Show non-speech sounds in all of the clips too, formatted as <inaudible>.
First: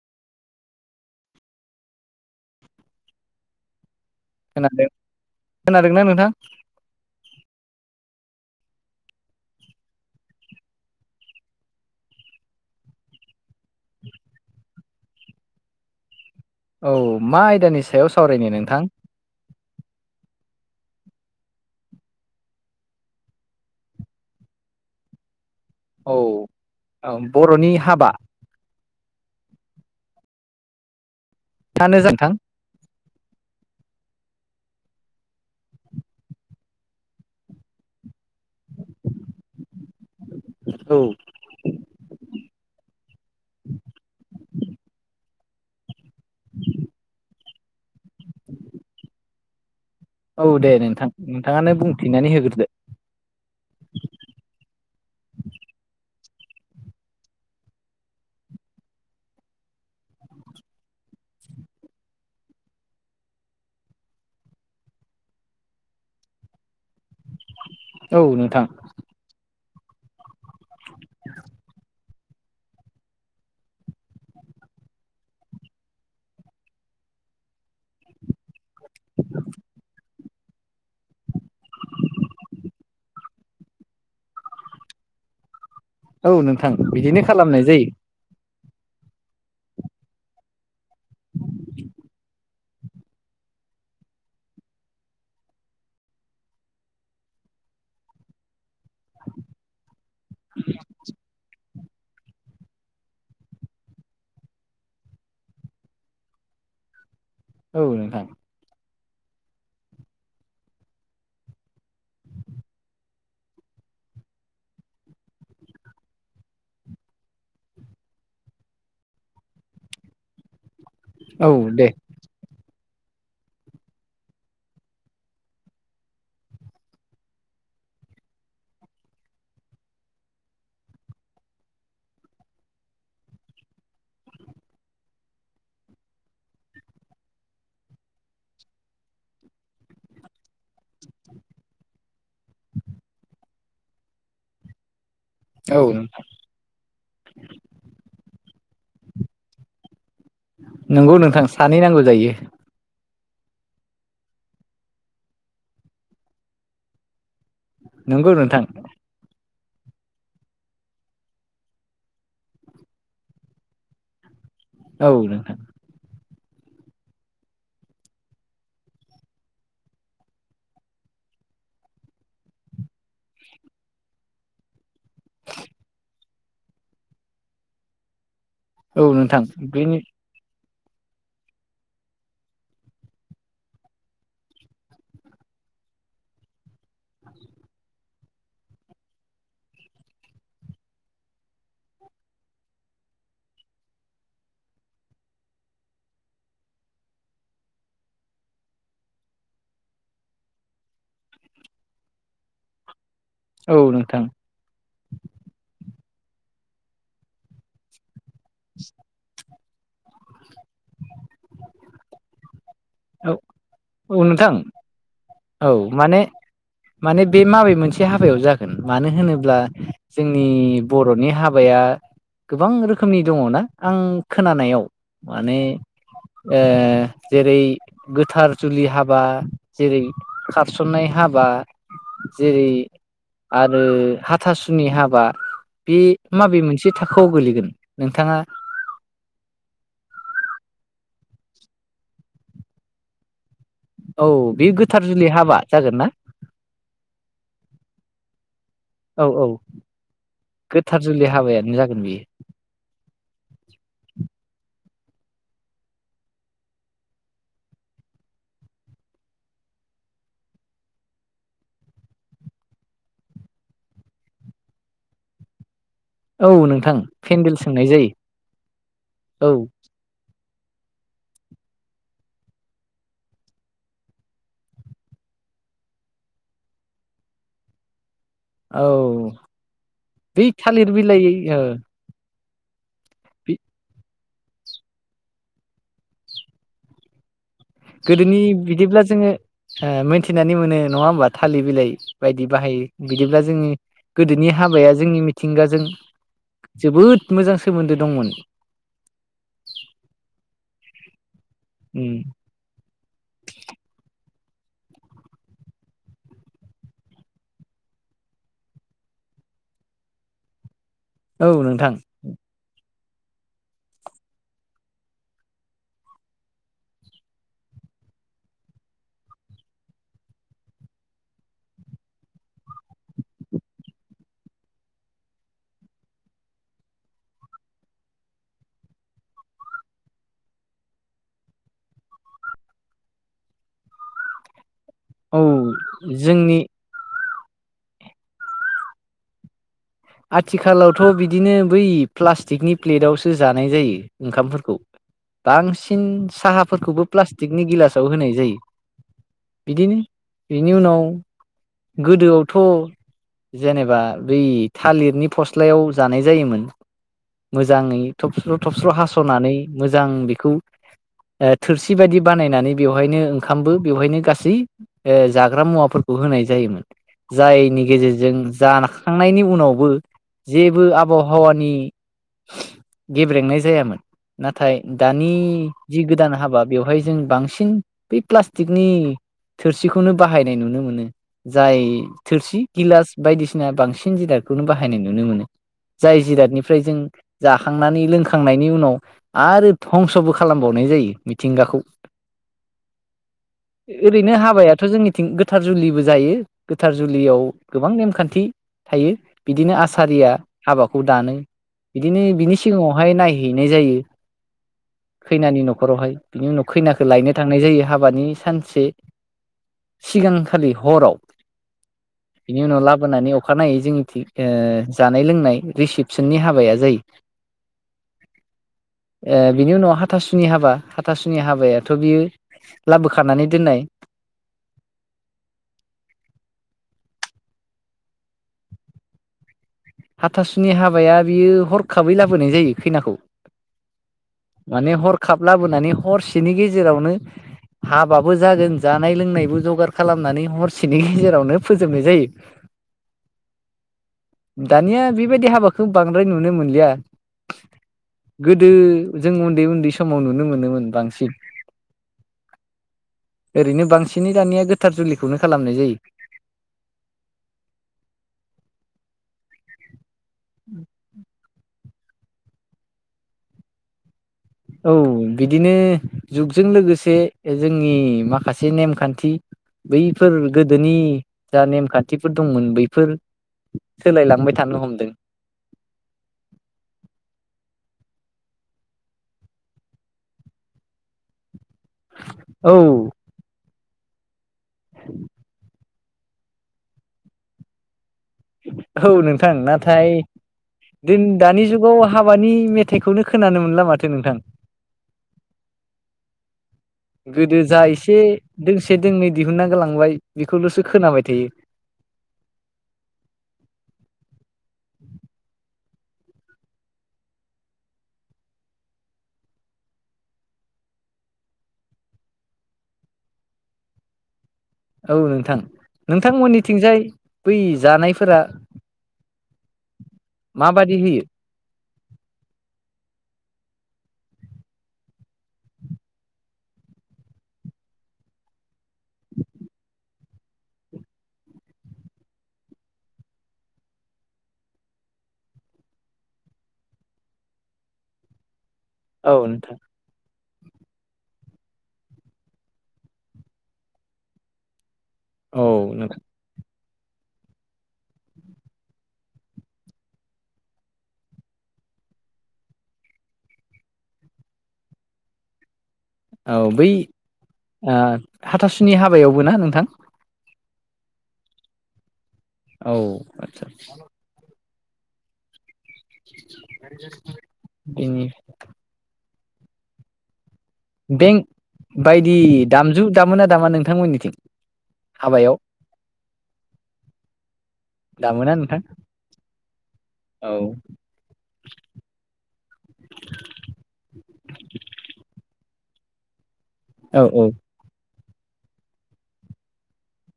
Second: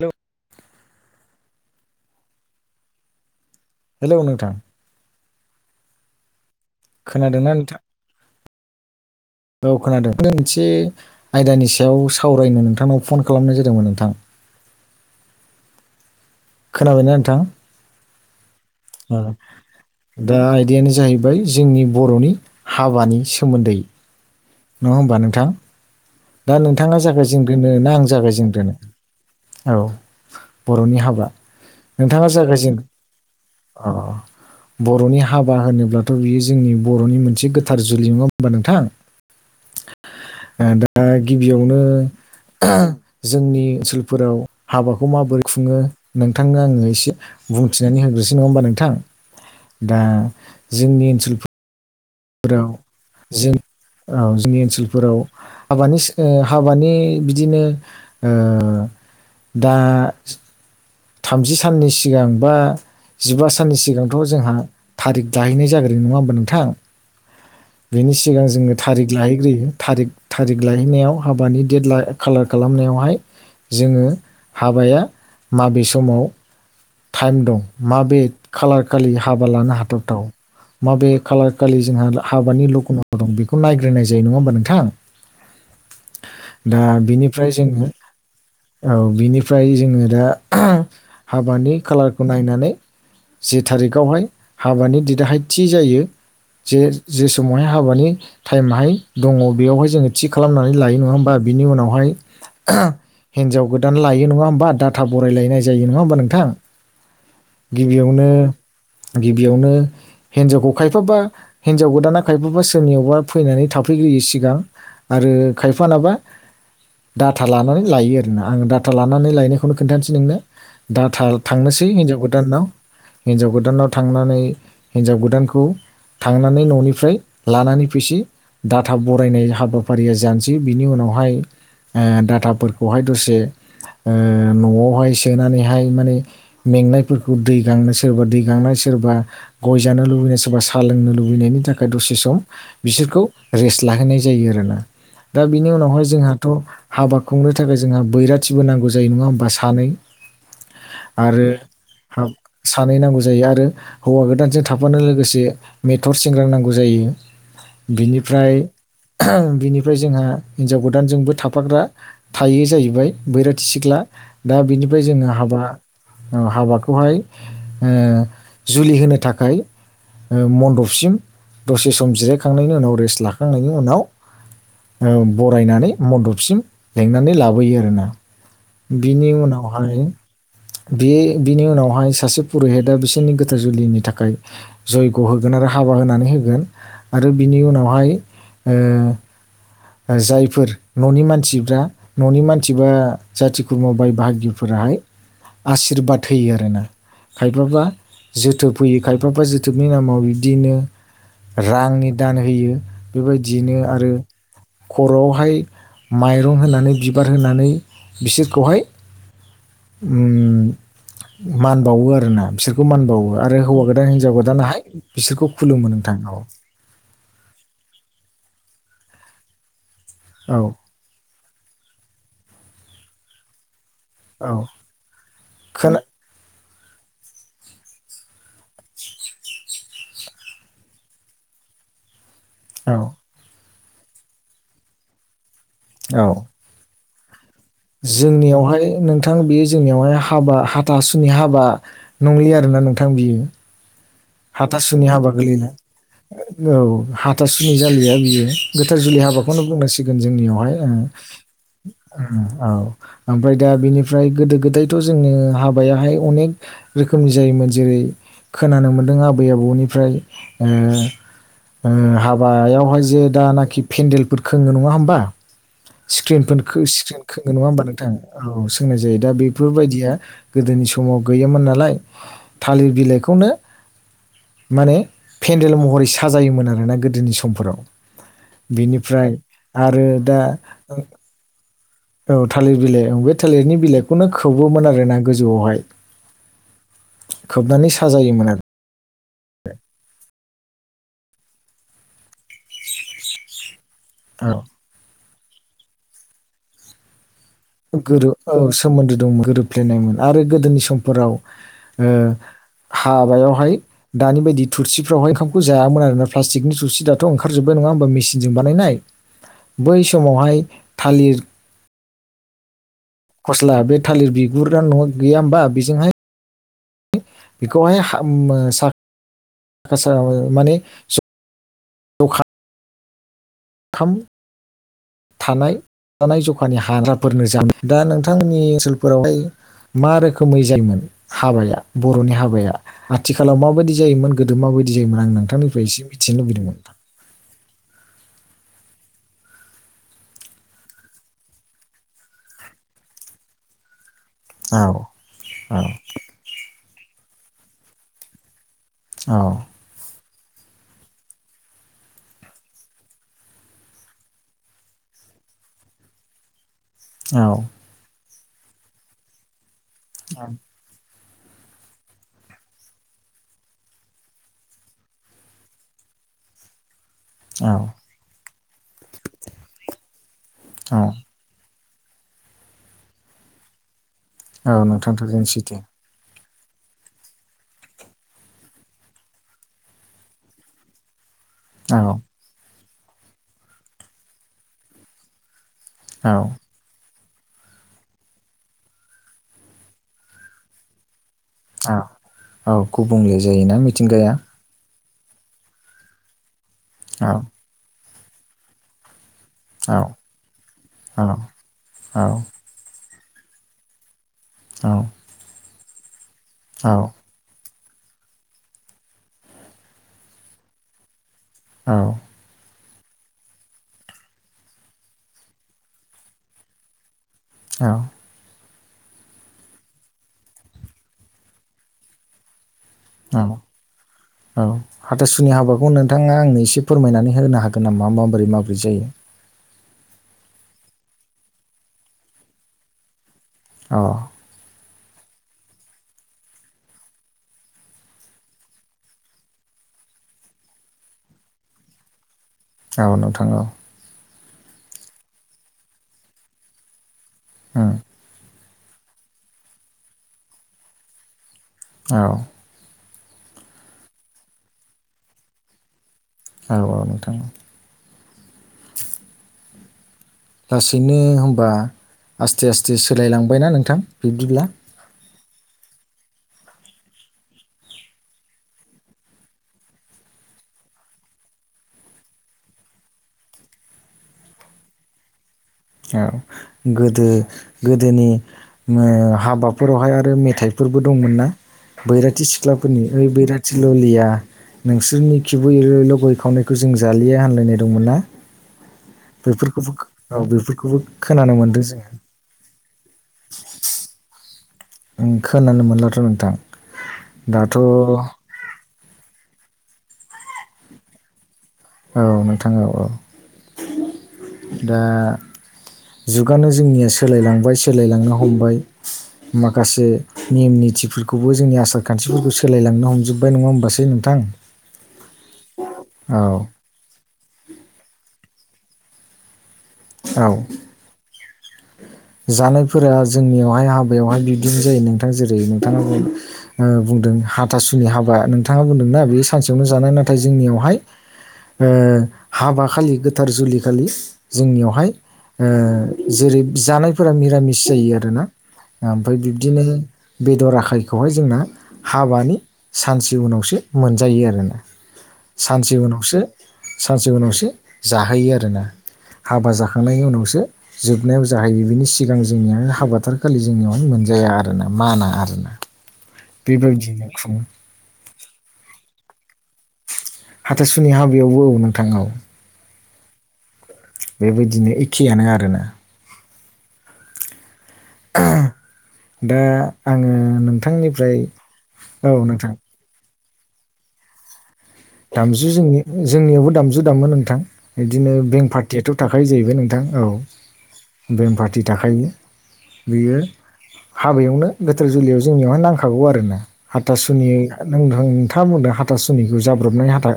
Hello <inaudible> hello नोंथां खोनादों खोनादोंना नोंथां? खोनादोना नोंथा? औ खोनादों <unintelligible> आयदानि सायाव सावरायनो नोंथांनाव फन खालामनाय जा दोंमोन नोंथां? औ खोनाबायना नोंथां मा आयदानि सायाव सावरायनो नोंथां? ओ दा आयदायानो जाहैबाय जोंनि बर'नि हाबानि सोमोन्दै नङा होमबा नोंथां । औ दा नोंथाङा औ जागायजेनग्रोनो बर'नि ना आं हाबा जागायजेनग्रोनो । औ बर'नि हाबा आनो जा नोंथाङा नोंथां जागायजेन अ बर'नि हाबा होनोब्लाथ' बियो जोंनि बर'नि मोनसे गोथार जुलि नुङा होमबा नोंथां ओ औ दा गिबियावनो जोंनि ओनसोलफोराव हाबाखौ माबोरै खुङो नोंथांनो आङो एसे बुंथिनानै होग्रोसै नङा होमबा नोंथां दा औ दे जोंनि नोंथां ओनसोल नोंथाङानो बुंथिनानै होग्रोदो फोराव जों औ जोंनि ओनसोलफोराव हाबानि ओ हाबानि बिदिनो ओ दा थामजि साननि सिगां बा जिबा साननि सिगांथ' जोंहा थारिग दाहैनाय जाग्रोयो नङा होमबा नोंथां बेनि औ सिगां नोंथां जोङो थारिख लाहैग्रोयो थारिक थारिक लायहैनायाव हाबानि डेट ला खालार खालामनायावहाय जोङो हाबाया माबे समाव टाइम दं माबे खालार खालि हाबा लानो हाथावथाव माबे खालार खालि जोंहा हाबानि लग्नआव दं बेखौ नायग्रोनाय जायो नङा होमबा नोंथां औ नोंथां दा बिदिनो बिनिफ्राय खालामनाय जोङो जायो औ बिनिफ्राय जोङो दा हाबानि खालारखौ नायनानै जि थारिखआवहाय हाबानि दिदाहाय थि जायो जे जे समावहाय हाबानि टाइमाहाय दङ बेयावहाय जोङो थि खालामनानै लायो नङा होमबा बिनि उनावहाय हिनजाव गोदान लायो नङा होमबा डाटा बरायलायनाय जायो नङा होमबा नोंथां औ नोंथां गिबियावनो गिबियावनो हिनजावखौ खायफाबा हिनजाव गोदाना खायफाबा सोरनियावबा फैनानै था फैग्रोयो सिगां आरो खायफानाबा डाथा लानानै लायो आरोना आं डाटा लानानै लायनायखौनो खोन्थानोसै नोंनो दाथा औ थांनोसै दे हिनजाव गोदानाव हिनजाव गोदानाव थांनानै हिन्जाव गोदानखौ थांनानै न'निफ्राय लानानै फैसि डाटा बरायनाय हाबाफारिया जानोसै बिनि उनावहाय डाथाफोरखौहाय दसे ओ ओ न'आवहाय सोनानैहाय माने मेंनायफोरखौ दै गांनो सोरबा दै गांनाय सोरबा गय जानो लुबैनाय सोरबा साहा लोंनो लुबैनायनि थाखाय दसे सम बिसोरखौ रेस्ट लाहोनाय जायो आरोना दा बिनि औ उनावहाय जोंहाथ' हाबा खुंनो थाखाय जोंहा बैराथिबो नांगौ जायो नङा होमबा सानै नंगौ नोंथां आरो सानै नांगौ जायो सानै नांगौ जायो आरो हौवा गोदानजों थाफानो लोगोसे मेथर सेग्रां नांगौ जायो नंगौ बिनिफ्राय नोंथां बिनिफ्राय जोंहा हिनजाव गोदानजोंबो थाफाग्रा थायो जाहैबाय बैराथि सिख्ला दा बिनिफ्राय औ जोङो नोंथां हाबा हाबाखौहाय ओ जुलि होनो थाखाय मन्दपसिम दसे सम जिरायखांनायनि उनाव रेस्ट लाखांनायनि उनाव ओ बरायनानै मदबसिम लेंनानै लाबोयो आरोना औ बिनि नोंथां उनावहाय बेनि बे बिनि उनावहाय सासे पुरुहिता बिसोरनि गोथार जुलिनि थाखाय जयग' होगोन आरो हाबा होनानै होगोन आरो बिनि उनावहाय ओ जायफोर न'नि मानसिफ्रा न'नि मानसि बा जाथि खुरमा बाय बाहागिफोरा हाय आस्रिबाद होयो आरोना खायफाबा जोथोब होयो खायफाबा जोथोबनि नामाव बिदिनो रांनि दान होयो औ बेबायदियैनो आरो नोंथां खर'आवहाय माइरं होनानै बिबार होनानै बिसोरखौहाय उम मान बावो आरोना बिसोरखौ बेखौ मान बावो औ आरो हौवा गोदान औ हिनजाव नोंथां गोदानाहाय बिसोरखौ औ खुलुमो नोंथां माने औ माने बे माबे मोनसे हाबायाव जागोन मानो होनोब्ला जोंनि औ बरनि हाबाया गोबां रोखोमनि दङ ना आं औ खोनानायाव माने खोना ओ जेरै गोथार जुलि हाबा जेरै खारसननाय हाबा जेरै औ आ रो हाथासुनि हाबा बे औ माबे मोनसे थाखोआव गोलैगोन नोंथाङा जोंनियावहाय नोंथां बे जोंनियावहाय हाबा हा थासुनि हाबा नंलिया आरोना नोंथां बियो औ बे हाथासुनि गोथार जुलि हाबा गोलैला जागोन ना औ हाथासुनि जालिया बियो गोथार जुलि औ औ हाबाखौनो बुंनांसिगोन जोंनियावहाय गोथार ओं जुलि हाबायानो जागोन बेयो उम औ ओमफ्राय दा बिनिफ्राय गोदो गोदायथ जोङो हाबायाहाय अनेक रोखोमनि जायोमोन जेरै खोनानो मोन्दों आबै आबौनिफ्राय ओ ओ हाबायावहाय जे दानाखि पेन्देलफोर खोङो नङा होमबा औ स्क्रिनफोर नोंथां स्क्रिन खोङो पेन्देल नङा होमबा सोंनाय नोंथां जायो औ सोंनाय जायो दा औ बेफोरबायदिया गोदोनि समाव गैयामोन नालाय थालिर बिलाइखौनो माने पेन्देल महरै साजायोमोन आरोना गोदोनि समफोराव औ बेनिफ्राय आरो दा बै थालिर ओ बिलाइ ओ औ थालिर बिलाइ औ बे थालिरनि बिलाइखौ खौनो खोबोमोन आरोना गोजौआवहाय खोबनानै गोदोनि साजायोमोन बिदिब्ला जोङो ओ मोनथिनानै मोनो नङा होमबा थालिर बिलाइ बायदि बाहायो बिदिब्ला जोङो गोदोनि आरो हाबाया जोंनि मिथिंगाजों जोबोद मोजां सोमोन्दो दंमोन गोरो औ सोमोन्दो दं गोरोबफ्लेनायमोन आरो गोदोनि समफोराव ओ उम हाबायावहाय दानि बायदि थुरसिफ्रावहायओंखाम जायामोन आरोना प्लास्टिकनि थुरसि दाथ ओंखारजोब्बाय नङा होमबा मिसिनजों बानायनाय बै समावहाय थालिर औ नोंथां फस्ला बे थालिर बिगुरा न आव गैया होमबा बेजोंहाय बेखौहाय <unintelligible> माने थाम थानाय थानाय जखानि हाग्राफोरनो <unintelligible> दा नोंथांमोननि ओनसोलफोरावहाय मा रोखोमै जायोमोन हाबाया बरनि हाबाया आथिखालाव माबायदि जायोमोन गोदो माबायदि जायोमोन आं औ नोंथांनिफ्राय एसे मिथिनो जोंनि लुबैदोंमो नोंथां आथिखालावथ बिदिनो बै प्लास्टिकनि प्लेटावसो जानाय जायो ओंखामफोरखौ औ औ बांसिन साहाफोरखौबो प्लास्टिकनि गिलासाव होनाय जायो औ बिदिनो बेनि उनाव गोदोआवथ जेनेबा बै थालिरनि फस्लायाव जानाय जायोमोन मोजाङै थबस्र थबस्र हासनानै मोजां बेखौ ओ थोरसि बायदि बानायनानै बेवहायनो ओंखामबो बेवहायनो गासै ओ जाग्रा मुवाफोरखौ होनाय जायोमोन जायनि गेजेरजों जाखांनायनि उनावबो जेबो औ आबहावानि गेब्रेंनाय जायामोन औ नाथाय नोंथां दानि थारैनो सैथो जि गोदान हाबा बेवहाय जों बांसिन बै प्लास्टिकनि थोरसिखौनो बाहायनाय नुनो मोनो जाय औ थोरसि गिलास बायदिसिना बांसिन जिरादखौनो बाहायनाय नुनो मोनो जाय औ जिरादनिफ्राय जों जाखांनानै लोंखांनायनि उनाव आरो धंसबो खालामबावनाय जायो मिथिंगाखौ औ औ गुबुंले जायोना मिथिंगाया ओरैनो हाबायाथ जोंनि थिं गोथार जुलिबो जायो गोथार औ जुलियाव गोबां नेमखान्थि थायो। बिदिनो औ आसारिया हाबाखौ औ दानो बिदिनो बिनि सिगाङावहाय नायहैनाय जायो खैनानि न'खरावहाय बिनि उनाव खैनाखौलायनो थांनाय जायो हाबानि सानसे सिगांखालि हराव बिनि उनाव ला बोनानै अखानायै जोंनिथिं जानाय लोंनाय ओ रिसिपसननि हाबाया जायो औ ओ बिनि उनाव हाथासुनि हाबा हाथासुनि हाबायाथ' बियो औ लाबोखानानै दोननाय औ हाथसुनि हाबा खौ नोंथाङा आंनो एसे फोरमायनानै होनो हागोन नामा माबोरै माबोरै जायो? हाथासुनि हाबाया बियो हरखाबै लाबोनाय जायो खैनाखौ औ माने हरखाब लाबोनानै हरसेनि गेजेरावनो हाबाबो जागोन जानाय लोंनायबो जगार खालामनानै हरसेनि गेजेरावनो फोजोबनाय जायो। औ नोंथां औ दानिया बेबायदि हाबाखौ बांद्राय नुनो मोनलिया ओम गोदो जों उन्दै-उन्दै समाव नुनो मोनोमोन बांसिन औ ओरैनो बांसिनै दानिया गोथार जुलिखौनो खालामनाय जायो औ औ नोंथां लासैनो होमबा आस्थे आस्थे सोलायलांबायना नोंथां? बिब्दिब्ला औ बिदिनो जुगजों लोगोसे जोंनि माखासे नेमखान्थि बैफोर गोदोनि जा नेमखान्थिफोर दंमोन बैफोर सोलायलांबाय थानो हमदों औ गोदो गोदोनि ओ हाबाफोरावहाय आरो मेथाइफोर फोरबो दंमोन ना? बैराथि औ सिख्लाफोरनि ओइ बैराथि ललिया नोंसोरनि खिबु एल एल गय खावनायखौ जों जालिया हानलायनाय दंमोन ना औ नोंथां बेफोरखौबो नाथाय औ बेफोरखौबो दिन खोनानो दानि मोनदों जुगाव जोङो हाबानि मेथाइखौनो खोनानो मोनला माथो नोंथां खोनानो मोनलाथ' नोंथां गोदो दाथ' जा औ एसे दोंसे दोंनै दिहुनना गोलांबाय बेखौल'सो खोनाबाय थायो औ नोंथां औ औ दा जुगानो जोंनिया सोलायलांबाय सोलायलांनो हमबाय माखासे निमनि निथिफोरखौबो जोंनि आसार खान्थिफोरखौ सोलायलांनो हमजोब्बाय नङा होमबासै नोंथां? औ नोंथां औ नोंथांमोननिथिंजाय बै जानायफोरा औ माबादि होयो? <inaudible> जानायफोरा जोंनियावहाय हाबायावहाय बिबदिनो जायो नोंथां जेरै नोंथाङा बुंदों ओ बुंदों हाथासुनि हाबा नोंथाङा बुंदोंना बे सानसेयावनो जानाय नाथाय जोंनियावहाय ओ हाबा खालि गोथार जुलि खालि जोंनियावहाय ओ जेरै जानायफोरा मिरामिस जायो आरोना ओमफ्राय औ नोंथां बिब्दिनो बेदर आखायखौहाय जोंना हाबानि सानसे उनावसो मोनजायो आरोना औ सानसे नोंथां उनावसो सानसे उनावसो जाहोयो आरोना हाबा जाखांनायनि उनावसो जोबनायाव ज जाहैयो बिनि सिगां जोंनिया हाबाथारि खालि जोंनियावनो मोनजाया आरोना माना आरोना औ बै बेबायदिनो खुङो ओ हाथासुनि हाबायावबो ना नोंथां? हाथासुनि हाबायावबो औ नोंथां औ। औ आदसा। बेबायदिनो एखेयानो आरोना। <inaudible> दा आङो। नोंथांनिफ्राय बेंक औ बायदि नोंथां दामजु दामोना दामा नोंथांमोननिथिं। हाबायाव दामजु जोंनि जोंनियावबो दामजु दामो नोंथां बिदिनो दामोना बेंक नोंथां पार्टियाथ' थाखायो जाहैबाय नोंथां। औ बेम पार्टि थाखायो। बेयो हाबायावनो गोथोर जुलियाव जोंनियावहाय नांगौ। खागौ आरोना औ औ हाथासुनि नोंथाङा बुंदों हाथासुनिखौ जा। जाब्र'बनाय हाथा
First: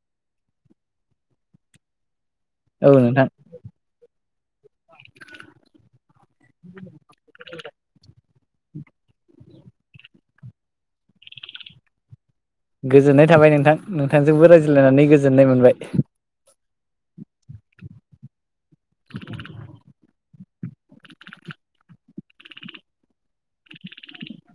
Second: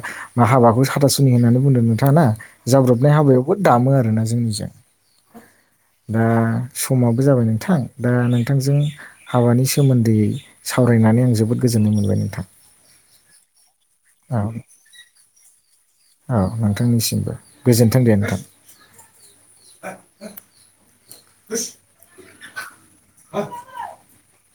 हाबाखौ साथासुनि होननानै बुंदों नोंथाङा ना औ जाब्रबनाय नोंथां हाबायावबो दामो आरोना । जोंनिजों दा समाबो जाबाय नोंथां दा नों। नोंथांजों हाबानि सोमोन्दैयै सावरायनानै आं जोबोद गोजोननाय मोनबाय नोंथां। गोजोननाय थाबाय नोंथां नोंथांजोंबो औ रायज्लायनानै गोजोननाय मोनबाय। औ नोंथांनिसिमबो गोजोन्थों दे नोंथां। <inaudible> <inaudible>